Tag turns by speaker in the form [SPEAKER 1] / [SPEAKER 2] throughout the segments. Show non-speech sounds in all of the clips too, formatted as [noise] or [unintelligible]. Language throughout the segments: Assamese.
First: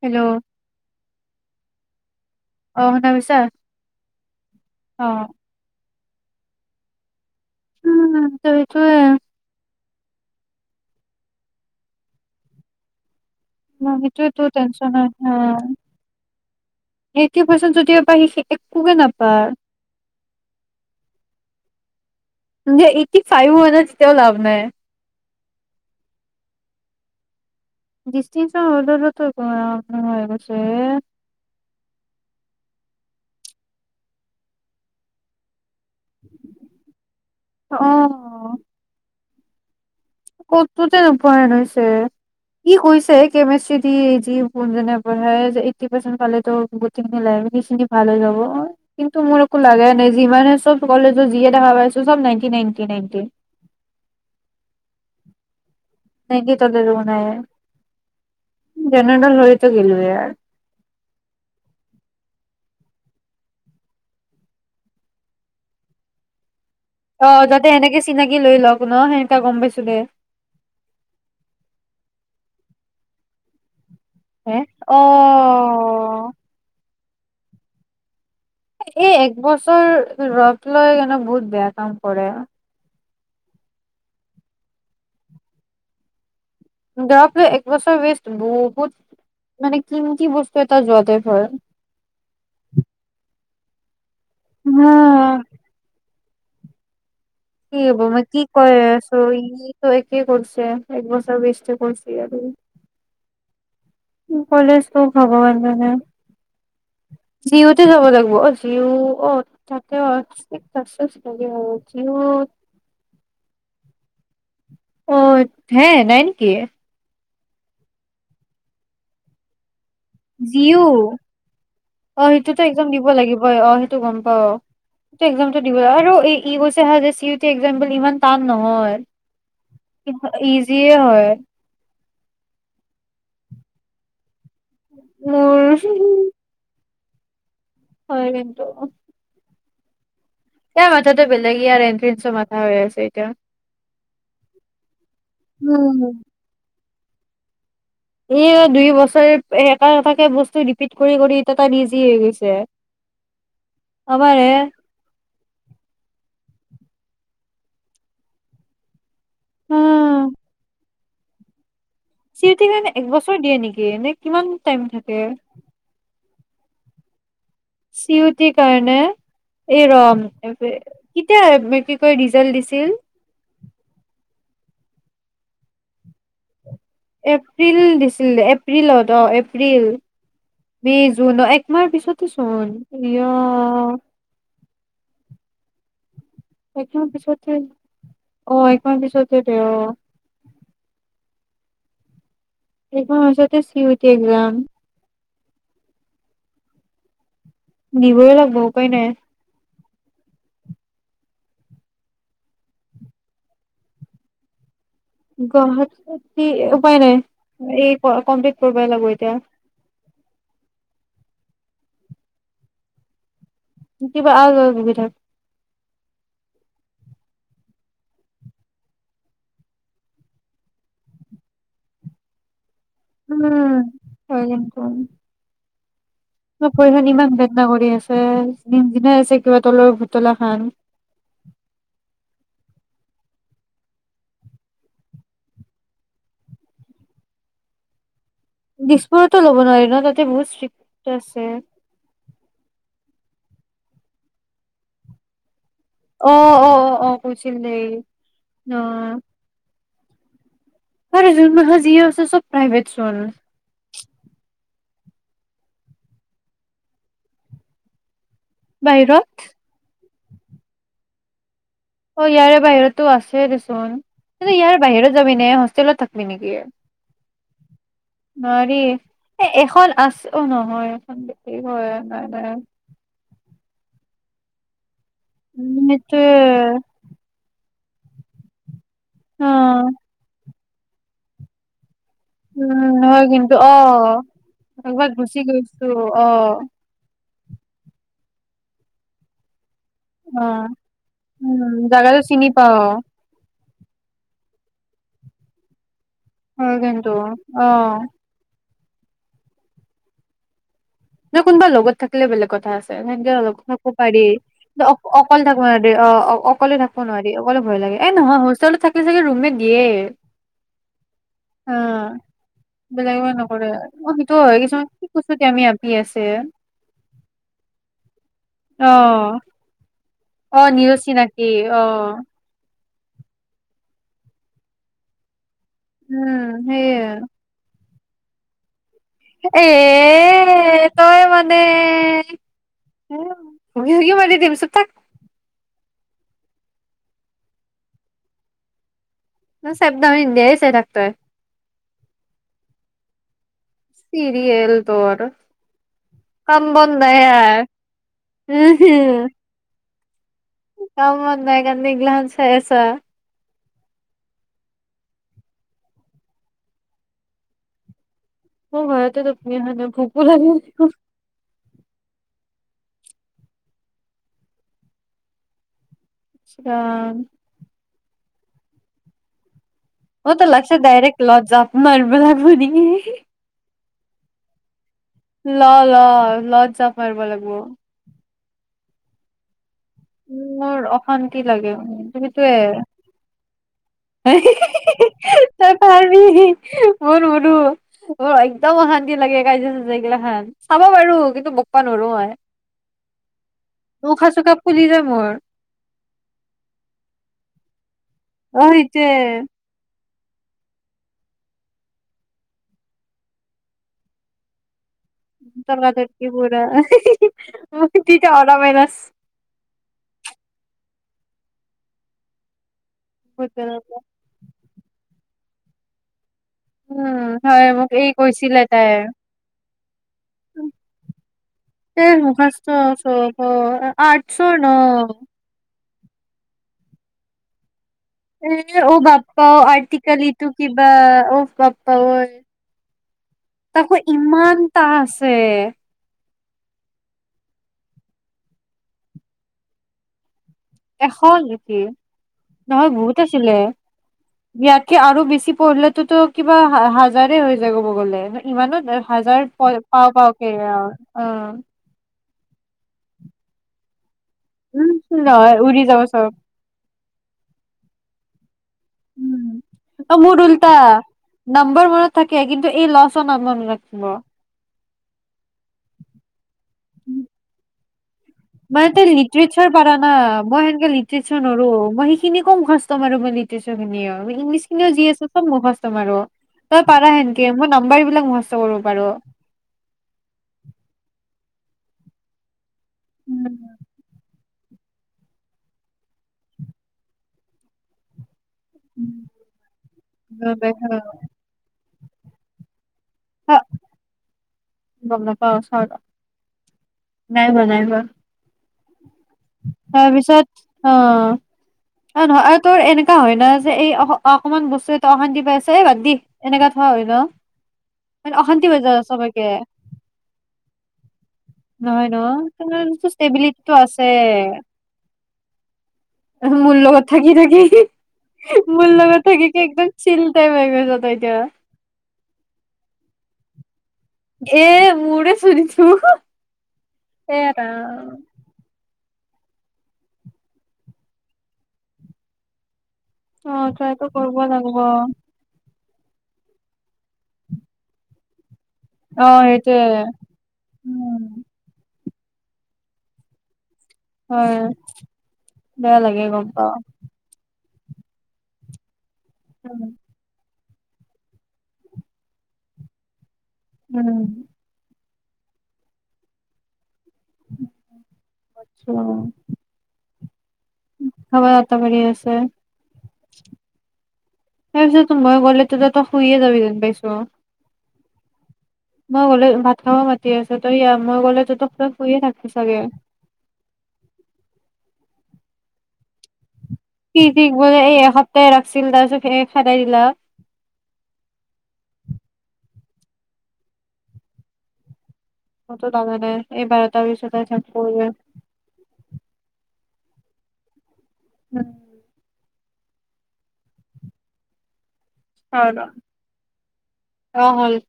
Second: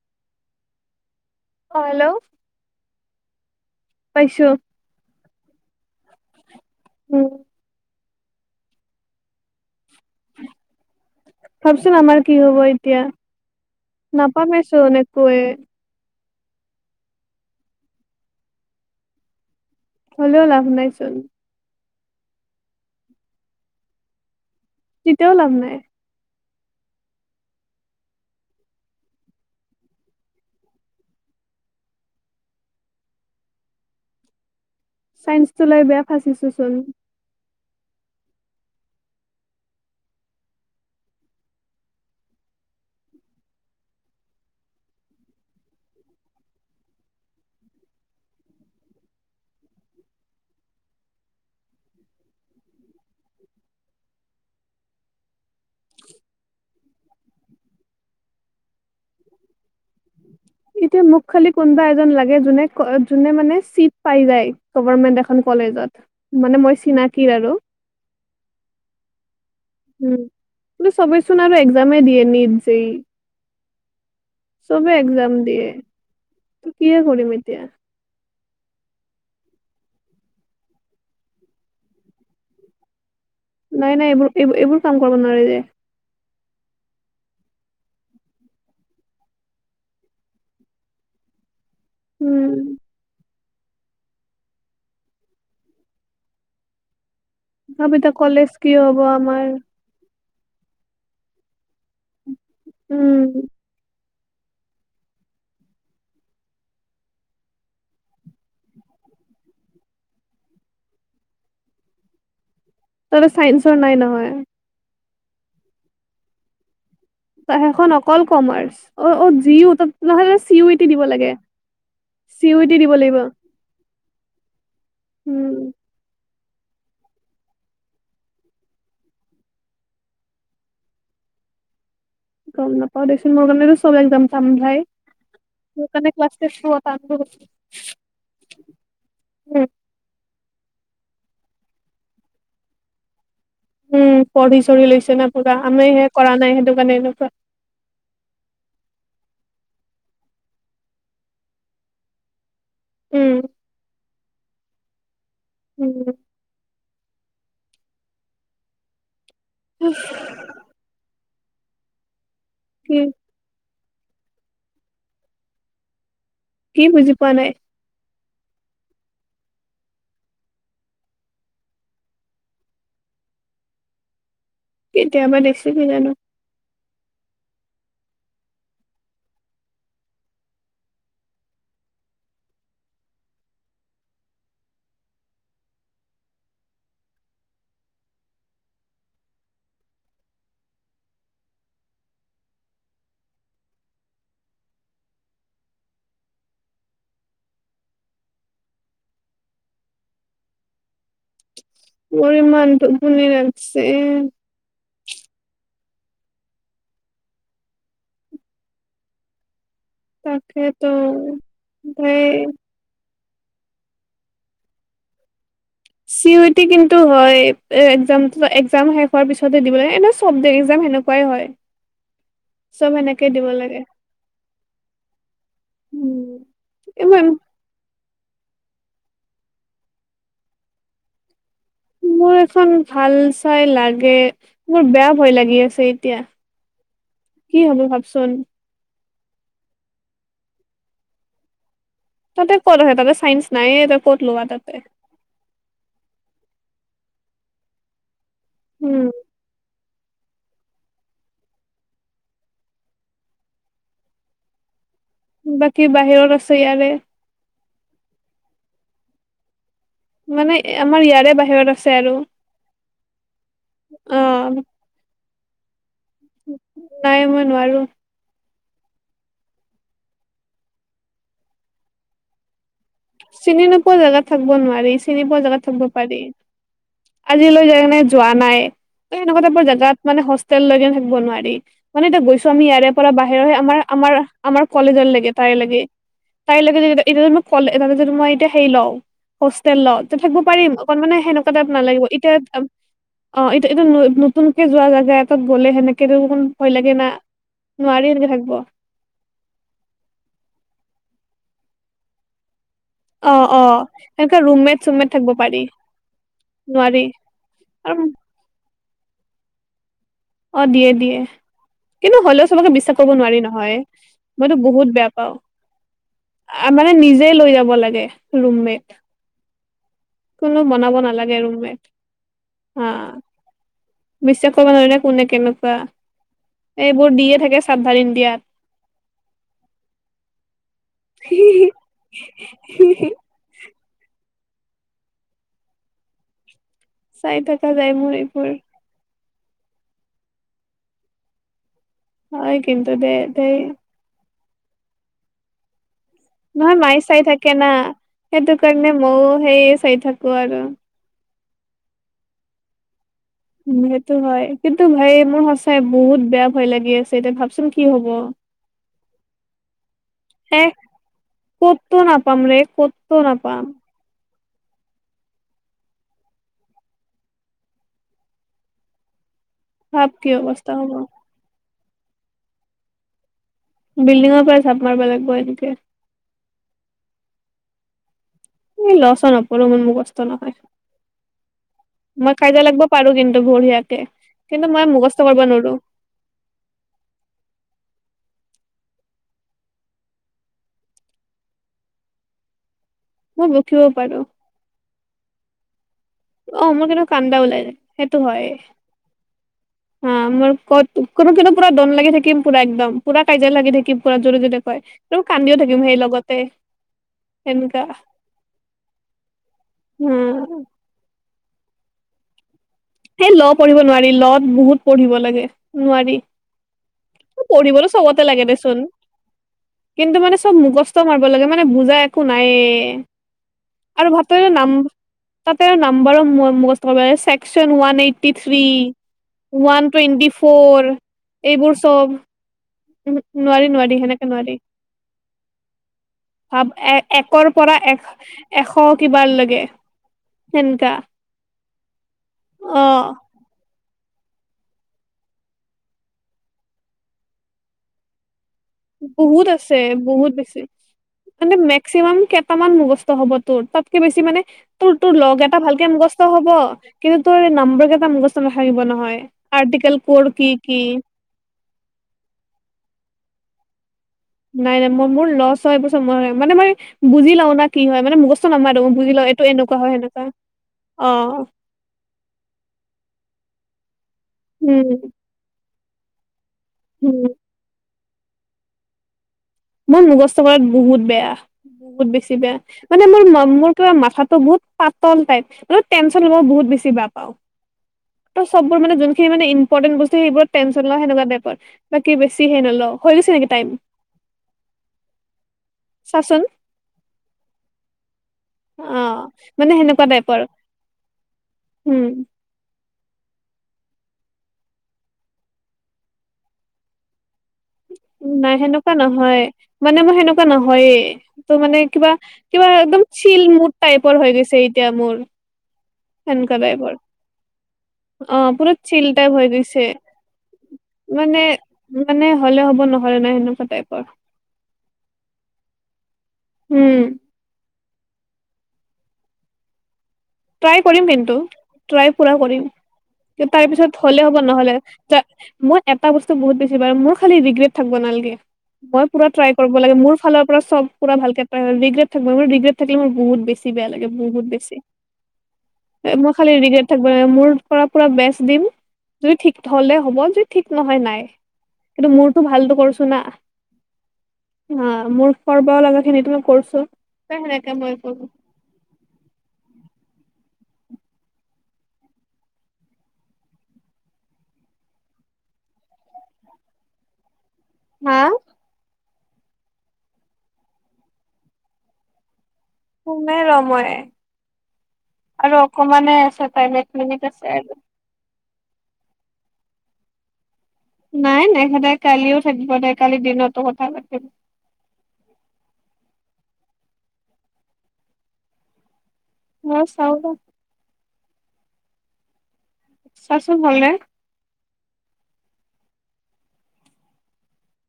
[SPEAKER 1] হেল্ল'
[SPEAKER 2] অ হেল্ল'
[SPEAKER 1] আহ শুনা পাইছা
[SPEAKER 2] পাইছো
[SPEAKER 1] অ।
[SPEAKER 2] উম।
[SPEAKER 1] উম সেইটোৱে
[SPEAKER 2] ভাবচোন আমাৰ কি হব এতিয়া।
[SPEAKER 1] ন সেইটো তো
[SPEAKER 2] নাপামেচোন
[SPEAKER 1] টেচন হয়।
[SPEAKER 2] একোৱে
[SPEAKER 1] এইটি পাৰ্চেণ্ট যদিপা সি একোকে নাপায়।
[SPEAKER 2] হলেও লাভ নাইচোন।
[SPEAKER 1] যে এইটি ফাইভ অহা নাই তেতিয়াও লাভ নাই
[SPEAKER 2] তেওঁ লাভ নাই
[SPEAKER 1] ডিস্তিচন হ'লেও ত গয় হৈ গৈছে
[SPEAKER 2] চাইন্স চলাই চিলে যে ফাচ ডিচিচন
[SPEAKER 1] অ ক'তোতে নোপোৱা হৈছে সি কৈছে কেমেষ্টি দি যি জোনজনে পঢ়াই যে এইটটি পাৰ্চন পালে টো গোটেখিনি লাইবেৰি খিনি ভাল হৈ যাব অ কিন্তু মোৰ একো লাই নাই যিমানে চব কলেজৰ যিয়ে দেখা পাইছো চব নইনটি, নাইনটি, নইনটি নেকি তলে নাই জনেৰেল হৈতো গিলোৱে আৰ
[SPEAKER 2] এতিয়া মোক খালি কোনোবা এজন লাগে যোনে যোনে মানে চিট পাই যায় গভমেন্ট এখন কলেজত মানে মই
[SPEAKER 1] অ
[SPEAKER 2] চিনাকিৰ আৰু
[SPEAKER 1] যাতে এনেকে চিনাকি লৈ লওক ন সেই।
[SPEAKER 2] উম বো চবেই চোন আৰু এক্সামে দিয়ে নিত যি
[SPEAKER 1] হে অ
[SPEAKER 2] কি কৰিম এতিয়া ।
[SPEAKER 1] এই একবছৰ ৰ'দ লৈ কেনে বহুত বেয়া কাম কৰে।
[SPEAKER 2] নাই নাই এইবোৰ এইবোৰ এইবোৰ কাম কৰিব নোৱাৰে যে।
[SPEAKER 1] ধৰা এক বছৰ ৱে বহুত মানে কিমটি বস্তু এটা যোৱা তাইপৰা ।
[SPEAKER 2] উম।
[SPEAKER 1] অহ । কি
[SPEAKER 2] ভাব
[SPEAKER 1] হ'ব
[SPEAKER 2] এতিয়া
[SPEAKER 1] মই কি
[SPEAKER 2] কলেজ
[SPEAKER 1] কই
[SPEAKER 2] হ'ব
[SPEAKER 1] আছোঁ
[SPEAKER 2] আমাৰ
[SPEAKER 1] ই। কি কৰছে এক বছৰ ওৱেছ কৰিছে আৰু
[SPEAKER 2] উম
[SPEAKER 1] কলেজ ভগৱান মানে জিঅতে যাব লাগিব অ জিঅ অ তাতে অ জিঅ।
[SPEAKER 2] তৰ চাইন্সৰ নাই নহয়।
[SPEAKER 1] অ হে নাই নেকি।
[SPEAKER 2] ত সেইখন অকল কমাৰ্চ অ অ জি তাত। নহলে চি ইউ ই
[SPEAKER 1] জিও
[SPEAKER 2] টি দিব লাগে
[SPEAKER 1] অ
[SPEAKER 2] চি ইউ
[SPEAKER 1] সেইটোতো
[SPEAKER 2] ই টি
[SPEAKER 1] একদম দিব
[SPEAKER 2] লাগিব
[SPEAKER 1] লাগিবই অ সেই। তো গম পাওঁ । সেইটো একজামটো
[SPEAKER 2] উম
[SPEAKER 1] দিব আৰু এ ই কৈছে হয় যে চি ইউটি একজাম্পল ইমান টান নহয়, ইজিয়ে হয়।
[SPEAKER 2] গম নাপাও দেচোন মোৰ কাৰণে চব একজাম। চামভাই মোৰ কানে ক্লাচ তেচ। পাম
[SPEAKER 1] হয় কিনটো।
[SPEAKER 2] উম
[SPEAKER 1] এয়া মাথাটো বেলেগ ই আৰু এনথ্ৰেন্ঞ্চৰ মাথা হৈ আছে এতিয়া।
[SPEAKER 2] উম পঢ়ি চঢ়ি লৈছে ন পা আমি
[SPEAKER 1] উম
[SPEAKER 2] হে কৰা নাই সেইটো কাৰণে। প।
[SPEAKER 1] এই দুই বছৰ এটা এটাকে বস্তু ৰিপিট কৰি কৰি ই এটা ইজি হৈ গৈছে।
[SPEAKER 2] উম
[SPEAKER 1] কাবাৰে।
[SPEAKER 2] উম উ
[SPEAKER 1] উম চিতিেই কাৰণে এক বছৰ দিয়ে নেকি এনে কিমান টাইম থাকে।
[SPEAKER 2] কি বুজি পোৱা নাই ।
[SPEAKER 1] চিউটিৰ কাৰণে এই ৰ কেতিয়া কি ক ৰিজাল্ট দিছিল।
[SPEAKER 2] কেতিয়াবা দেখছ কি জানি।
[SPEAKER 1] এপ্ৰিল দিছিল এপ্ৰিলত অ এপ্ৰিল মে জুন অ একমাহ পিছতে চোন হয় এখন পিছত কৰিম অ এ পিছত কৰিবি অ । এই ম। চতে চি ইউটি এক্সাম নিবই লাগিব উপাই নাই।
[SPEAKER 2] পৰিমানটো ধুনীয়া লাগছে।
[SPEAKER 1] গুৱাহাটী উপায় নাই এই কমপ্লিট কৰিবই লাগিব এতিয়া।
[SPEAKER 2] তাকেতো ভাই।
[SPEAKER 1] কিবা আল বাল বকি থাকে ।
[SPEAKER 2] চিকুটি কিন্তু হয় চব সেনেকে
[SPEAKER 1] উম
[SPEAKER 2] দিব লাগে
[SPEAKER 1] হয়
[SPEAKER 2] উম
[SPEAKER 1] ওপৰ খিনি
[SPEAKER 2] এইবাৰ
[SPEAKER 1] ইমান ভেদনা কৰি আছো নিমচিনাই আছে কিবা তলৰ ভুতলা খান
[SPEAKER 2] মোৰ এখন ভাল চাই লাগে মোৰ বেয়া ভয় লাগি আছে এতিয়া কি হ'ব ভাবচোন
[SPEAKER 1] দিচপুৰত ল'ব নোৱাৰি ন তাতে বহুত ষ্ট্ৰিক আছে
[SPEAKER 2] তাতে কৰ হয় তাতে চাইন্স নাই এ কৰলো বাা তাতে
[SPEAKER 1] অ অ অ অ কৈছিল দেই অ
[SPEAKER 2] উম
[SPEAKER 1] ক'ত আছে যি আছে চব প্ৰভেট চুন
[SPEAKER 2] বাকী বাহিৰত আছে ইয়াৰে
[SPEAKER 1] বাহিৰত
[SPEAKER 2] মানে আমাৰ ইয়াৰে বাহিৰত আ
[SPEAKER 1] অ ইয়াৰে বাহিৰতো আছে দেচোন
[SPEAKER 2] অ
[SPEAKER 1] কিন্তু ইয়াৰে বাহিৰত যাবি নে হোষ্টেলত থাকি মিনকিয়ে [inaudible]
[SPEAKER 2] নাই মই নোৱাৰো
[SPEAKER 1] নোৱাৰি এ এখন আছে নহয় এখন বেছি হয় নাই নাই
[SPEAKER 2] চিনি নোপোৱা জেগাত থাকিব নোৱাৰি চিনি পোৱা জেগাত
[SPEAKER 1] উম
[SPEAKER 2] থাকিব পাৰি
[SPEAKER 1] সেইটোৱে
[SPEAKER 2] আজিলৈ যায় মানে যোৱা নাই এনেকুৱা
[SPEAKER 1] অ
[SPEAKER 2] টাইবৰ জেগাত মানে তেল লৈ গেন হেকব নোৱাৰি মানে এতিয়া গৈছো আমি ইয়াৰে
[SPEAKER 1] উম
[SPEAKER 2] পৰা
[SPEAKER 1] হয়
[SPEAKER 2] বাহিৰহ
[SPEAKER 1] কিন্তু অ
[SPEAKER 2] আমাৰ আমাৰ আমাৰ কলেজৰ
[SPEAKER 1] একবাৰ
[SPEAKER 2] লৈকে
[SPEAKER 1] গুচি
[SPEAKER 2] তাইৰ লৈকে
[SPEAKER 1] গৈছো অ
[SPEAKER 2] তাই ল লৈকে যদি এতিয়া যদি মোক কলে এ তাৰ পিছতো মই এতিয়া হেৰি লওঁ হোটেল ল থাকিব
[SPEAKER 1] অ
[SPEAKER 2] পাৰিম অকন মানে সেনেকুৱা
[SPEAKER 1] উম
[SPEAKER 2] টাইব নালাগিব
[SPEAKER 1] জাগাটো চিনি
[SPEAKER 2] এতিয়া
[SPEAKER 1] পাও
[SPEAKER 2] অ এইটো নতুনকে যোৱা জেগা এটাত গ'লে সেনেক কেইদিনাখন ভয়
[SPEAKER 1] হয়
[SPEAKER 2] লাগে না
[SPEAKER 1] কিন্তু অ
[SPEAKER 2] নোৱাৰি এনেকে থাকব
[SPEAKER 1] নাই কোনোবা লগত থাকিলে বেলেগ কথা আছ সেনেকে
[SPEAKER 2] অ
[SPEAKER 1] অলপ
[SPEAKER 2] অ
[SPEAKER 1] থাকিব পাৰি
[SPEAKER 2] সেনেকে ৰুমমেট
[SPEAKER 1] অ
[SPEAKER 2] চুমমেট
[SPEAKER 1] অকলে
[SPEAKER 2] পাৰি
[SPEAKER 1] থাকিব নোৱাৰি অ অকলে থাকিব নোৱাৰি অকলে ভয় লাগে
[SPEAKER 2] আৰু
[SPEAKER 1] এ নহয় হোষ্টেলত থাক সেইটো চাগে ৰুমেমেট দিয়ে।
[SPEAKER 2] অ দিয়ে দিয়ে
[SPEAKER 1] অ
[SPEAKER 2] কিন্তু হ'লেও চবকে বিশ্বাস কৰিব
[SPEAKER 1] বেলেগে
[SPEAKER 2] নোৱাৰি
[SPEAKER 1] নকৰে
[SPEAKER 2] নহয়
[SPEAKER 1] অ সেইটো
[SPEAKER 2] মইতো
[SPEAKER 1] হয় কিছুমান
[SPEAKER 2] বহুত
[SPEAKER 1] কি
[SPEAKER 2] বেয়া পাওঁ।
[SPEAKER 1] কৈছো এতিয়া আমি ভাবি আছে
[SPEAKER 2] অ মানে নিজে লৈ যাব লাগে ৰুম মেট
[SPEAKER 1] অ অ নিজৰ চিনাকি
[SPEAKER 2] ৰুমমেট
[SPEAKER 1] অ
[SPEAKER 2] হা বিশ্বাস কৰিব নোৱাৰি নে কোনে কেনেকু
[SPEAKER 1] উম সেইয়ে
[SPEAKER 2] এইবোৰ দিয়ে থাকে চাব ভাল ইণ্ডিয়াত
[SPEAKER 1] এ্ তই মনে্ ভকি চকি মাৰি দিম চোপ থাক
[SPEAKER 2] চাই থাকা যায় মোৰ এইবোৰ
[SPEAKER 1] না চাবদাম ইণ্ডিয়া চাই থাক তই
[SPEAKER 2] হয় কিন্তু দে দে
[SPEAKER 1] তিৰি এল তৰ
[SPEAKER 2] নহয় মায়ে চাই থাকে না সেইটো কাৰণে মইও
[SPEAKER 1] উম
[SPEAKER 2] সেই চাই থাকো ক আৰু
[SPEAKER 1] কাম বন নাই কাৰানে এইগিলাখন চাই আছা আ
[SPEAKER 2] উ সেইটো হয় কিন্তু ভাই মোৰ সঁচাই বহুত বেয়া ভয় লাগি আছে এতিয়া ভাবচোন কি হব।
[SPEAKER 1] মোৰ ভয়তে টোপনি অহা নাই ভকো
[SPEAKER 2] এ
[SPEAKER 1] লাগিব
[SPEAKER 2] ক'তো নাপাম ৰে ক'তো নাপাম
[SPEAKER 1] আচান
[SPEAKER 2] ভাব কি
[SPEAKER 1] ম ত
[SPEAKER 2] অৱস্থা
[SPEAKER 1] লক্ষছে
[SPEAKER 2] হব
[SPEAKER 1] ডাইৰেক্ট ল যাব [unintelligible] মৰমত বনি [unintelligible]
[SPEAKER 2] বিল্ডিঙৰ পৰা চাম
[SPEAKER 1] ল ল ল চাব কৰিব লাগিব
[SPEAKER 2] এই লচ নপঢো বোলো
[SPEAKER 1] মোৰ অশান্তি লাগে তুমি
[SPEAKER 2] মই
[SPEAKER 1] তই
[SPEAKER 2] কাজিয়া লাগিব পাৰো কিন্তু বঢ়িয়াকে কিন্তু মই মুখস্থ কৰিব নোৱাৰো
[SPEAKER 1] পাৰিবি মোৰ নৰু একদম অশান্তি লাগে কাজিয়া চাজিয়া লাগিলে হয় চাব পাৰো কিন্তু বকব নৰো মই
[SPEAKER 2] মই বকিব পাৰো
[SPEAKER 1] উশাহ চুশাহ ফুলি মোৰ
[SPEAKER 2] অ মোৰ কিন্তো কান্দা ওলাই যায়
[SPEAKER 1] অ এতে
[SPEAKER 2] হ মোৰ কত কোনো কোনো পুৰা দন লাগি থাকিম পুৰা একদম পুৰা কাজিয়া লাগি থাকিম পুৰা জোৰে জোৰে কয় আৰু কান্দিও থাকিম সেই
[SPEAKER 1] তলত
[SPEAKER 2] লগতে
[SPEAKER 1] এক্টিবোৰে
[SPEAKER 2] সেনেকা
[SPEAKER 1] বহুত তিতা অলপ এৰচ [unintelligible]
[SPEAKER 2] উম সেই ল' পঢ়িব নোৱাৰি লত বহুত পঢ়িব লাগে নোৱাৰি
[SPEAKER 1] উম, হয়
[SPEAKER 2] পঢ়িবতো
[SPEAKER 1] মোক এই
[SPEAKER 2] চবতে লাগে
[SPEAKER 1] কৈছিলে
[SPEAKER 2] দেচোন
[SPEAKER 1] তাই।
[SPEAKER 2] কিন্তু মানে চব মুখস্থ মাৰিব লাগে মানে বুজা
[SPEAKER 1] এ
[SPEAKER 2] একো নাইে
[SPEAKER 1] মুখাস্ত চব
[SPEAKER 2] আৰু ভাতৰে
[SPEAKER 1] আৰ্টছৰ ন
[SPEAKER 2] নাম তাতে আৰু নাম বলক মগচ মাৰক চেক [unintelligible] চুন ওৱান এট
[SPEAKER 1] এ অ বাপ্পাও আৰ্টিকাল ইটো
[SPEAKER 2] ফ'ৰ
[SPEAKER 1] কিবা অ
[SPEAKER 2] এইবোৰ
[SPEAKER 1] বাপ্পা
[SPEAKER 2] চব
[SPEAKER 1] ঐ
[SPEAKER 2] নোৱাৰি নোৱাৰি
[SPEAKER 1] তাকৌ
[SPEAKER 2] সেনেকে নোৱাৰি
[SPEAKER 1] ইমান টা আছে।
[SPEAKER 2] ভাব একৰ পৰা এশ কিবাৰ লাগে সেনেকা
[SPEAKER 1] এশ নেকি
[SPEAKER 2] অ
[SPEAKER 1] নহয় বহুত আছিলে ইয়াতকে আৰু বেছি পঢ়িলেতোতো কিবা হাজাৰে হৈ যায় কব গ'লে ইমানো হাজাৰ
[SPEAKER 2] বহুত আছে
[SPEAKER 1] পাও
[SPEAKER 2] বহুত
[SPEAKER 1] পাওকে আৰু অ
[SPEAKER 2] বৰ্তমান মুখস্থ হব তো তাতকে বেছি মানে
[SPEAKER 1] উম
[SPEAKER 2] তোৰ তোৰ ল
[SPEAKER 1] নহয়
[SPEAKER 2] কেইটা
[SPEAKER 1] উৰি
[SPEAKER 2] ভালকে
[SPEAKER 1] যাব
[SPEAKER 2] মুখস্থ
[SPEAKER 1] চব
[SPEAKER 2] হ'ব কিন্তু তোৰ নাম্বাৰ কেইটা মুখস্থ নাথাকিব নহয়
[SPEAKER 1] উম।
[SPEAKER 2] আৰ্টিকেল
[SPEAKER 1] অ
[SPEAKER 2] কৰ
[SPEAKER 1] মোৰ
[SPEAKER 2] কি
[SPEAKER 1] উল্টা
[SPEAKER 2] কি
[SPEAKER 1] নম্বৰ মনত থাকে কিন্তু এই লছৰ নাম মনত ৰাখিব।
[SPEAKER 2] নাই নাই মই মোৰ ল চ এইবোৰ মনত নাই মই মানে মই বুজি লও ন কি হয় মান মুখস্থ নামাৰো
[SPEAKER 1] মানে
[SPEAKER 2] মই
[SPEAKER 1] তই
[SPEAKER 2] বুজি লওঁ এইটো
[SPEAKER 1] লিট্ৰচাৰ
[SPEAKER 2] এনেকুৱা
[SPEAKER 1] পাৰ
[SPEAKER 2] হয়
[SPEAKER 1] ন
[SPEAKER 2] সেনেকুৱা
[SPEAKER 1] মই সেনকে
[SPEAKER 2] অ
[SPEAKER 1] লিট্ৰচাৰ নৰো মই সেইখিনি ক মুখস্থ মাৰু মই লিট্ৰচাৰ সেই খিনি আৰু ইংলিছ খিনিও যি
[SPEAKER 2] উম
[SPEAKER 1] আছে চব মুখস্থ তোমাৰো তই পাৰা
[SPEAKER 2] উম
[SPEAKER 1] সেনকে মই নৰু বাৰ বিলাক মুখস্থ কৰব পাৰো
[SPEAKER 2] মই মুগস্থ কৰাত বহুত বেয়া বহুত বেছি বেয়া মানে মোৰ মোৰ কিবা মাথা বহুত পাতল টাইপ টেনচন লব বহুত বেছি বেয়া পাও ত চবোৰ মানে যোনখিনি মানে ইম্পৰ্টেন বস্তু সেইবোৰতমানে তেনচন লও সেনেকা টাইপৰ বাকী বেছি হেন অল হৈ গৈছে নেকি টাইম
[SPEAKER 1] গম নাপাব চাও না
[SPEAKER 2] চাচোন
[SPEAKER 1] নাই হোৱা নাই হোৱা
[SPEAKER 2] অ মানে সেনেকুৱা
[SPEAKER 1] তাৰ
[SPEAKER 2] টাইপৰ
[SPEAKER 1] পিছত অ
[SPEAKER 2] উম
[SPEAKER 1] আৰু নহয় আৰু তোৰ এনে একা হয় ন যে এই অ অকনমান বস্তুএটা অশান্তি পাই আছে এই বাদ দি এনেকা থোৱা হয় ন মানে
[SPEAKER 2] নাই
[SPEAKER 1] অশান্তি হৈ
[SPEAKER 2] সেনেকুৱা
[SPEAKER 1] যায় চবকে
[SPEAKER 2] নহয়, মানে মই সেনেকুৱা নহয়েই ত মানে
[SPEAKER 1] নহয়
[SPEAKER 2] কিবা,
[SPEAKER 1] ন
[SPEAKER 2] কিবা
[SPEAKER 1] তোমাৰ
[SPEAKER 2] একদম চিল মোড
[SPEAKER 1] ষ্টেবিলিটিটো
[SPEAKER 2] টাইপ
[SPEAKER 1] আছে
[SPEAKER 2] ওপৰ হৈ গৈছে এতিয়া মো হল
[SPEAKER 1] মোৰ লগত থাকি থাকি
[SPEAKER 2] অ পুৰা
[SPEAKER 1] মোৰ
[SPEAKER 2] চিল
[SPEAKER 1] লগত
[SPEAKER 2] টাইপ হৈ
[SPEAKER 1] থাকি কি
[SPEAKER 2] গৈছে
[SPEAKER 1] একদম চিল টাইপ হৈ গৈছ ত এতিয়া
[SPEAKER 2] মানে মানে হ'লে হ'ব নহ'লে নাই সেনেকুৱা টাইপৰ
[SPEAKER 1] এ মোৰে শুনিছো
[SPEAKER 2] উম
[SPEAKER 1] অ
[SPEAKER 2] ট্ৰাই কৰিম কিন্তু ট্ৰাই পুৰা কৰিম তাৰ
[SPEAKER 1] অ'
[SPEAKER 2] পিছত
[SPEAKER 1] ট্ৰাইটো
[SPEAKER 2] হ'লে
[SPEAKER 1] কৰিব
[SPEAKER 2] হ'ব নহ'লে
[SPEAKER 1] লাগিব।
[SPEAKER 2] মই এটা বস্তু বহুত বেছি বাৰ মোৰ খালি ৰিগ্ৰেট থাকিব নালাগে মই পুৰা
[SPEAKER 1] অ'
[SPEAKER 2] ট্ৰাই কৰিব লাগে
[SPEAKER 1] সেইটোয়ে।
[SPEAKER 2] মোৰ ফালৰ পৰা চব পুৰা
[SPEAKER 1] উম,
[SPEAKER 2] ভালকে [unintelligible] ৰিগ্ৰেড থাকিল মোৰ বহুত বছি বেয়া লাগে বহুত
[SPEAKER 1] হয়
[SPEAKER 2] বেছি
[SPEAKER 1] বেয়া লাগে
[SPEAKER 2] মই
[SPEAKER 1] গম
[SPEAKER 2] খালি
[SPEAKER 1] পাওঁ।
[SPEAKER 2] ৰিগ্ৰেট থাকিব নালগে মোৰ পৰা পুৰা বেষ্ট দিম। যদি [unintelligible] হলে হ'ব [unintelligible] ঠিক নহয় নাই, কিন্তু মোৰতো ভালতো কৰছু না।
[SPEAKER 1] উম,
[SPEAKER 2] অ মোৰ কৰবাও লাগা খিনিতো মই কৰছো। [unintelligible] মই [unintelligible]
[SPEAKER 1] [unintelligible] আটাহ পাৰি আছে ।তাৰ পিছতটো মই গলেটো তইটো শুইে যাবি যেন পাইছো।
[SPEAKER 2] হা?
[SPEAKER 1] মই গ'লে ভাত খাব মাতি আছে তই ইয়া মই গ'লে টো [unintelligible] শুয়ে থাক
[SPEAKER 2] শুমে ৰ মই। আৰু অকমানে আছে। টাইম এক মিনিট
[SPEAKER 1] কি
[SPEAKER 2] আছে
[SPEAKER 1] ঠিক
[SPEAKER 2] আৰু
[SPEAKER 1] বলে এই এক সপ তাই ৰাখছিল তাৰপিচত এ খেদাই দিলাক।
[SPEAKER 2] নাই নেখেদাই কালিও থাকিব। তাই কালি দিনতো কথা পাতিম।
[SPEAKER 1] এইবাৰটাৰ পিছত ফৰ এ।
[SPEAKER 2] চাওঁ ৰহ।
[SPEAKER 1] উম।
[SPEAKER 2] চাচোন ভালনে।
[SPEAKER 1] অ ৰহ। অ হল।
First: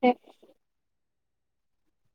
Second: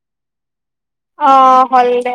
[SPEAKER 1] হে।
[SPEAKER 2] অ হল দে।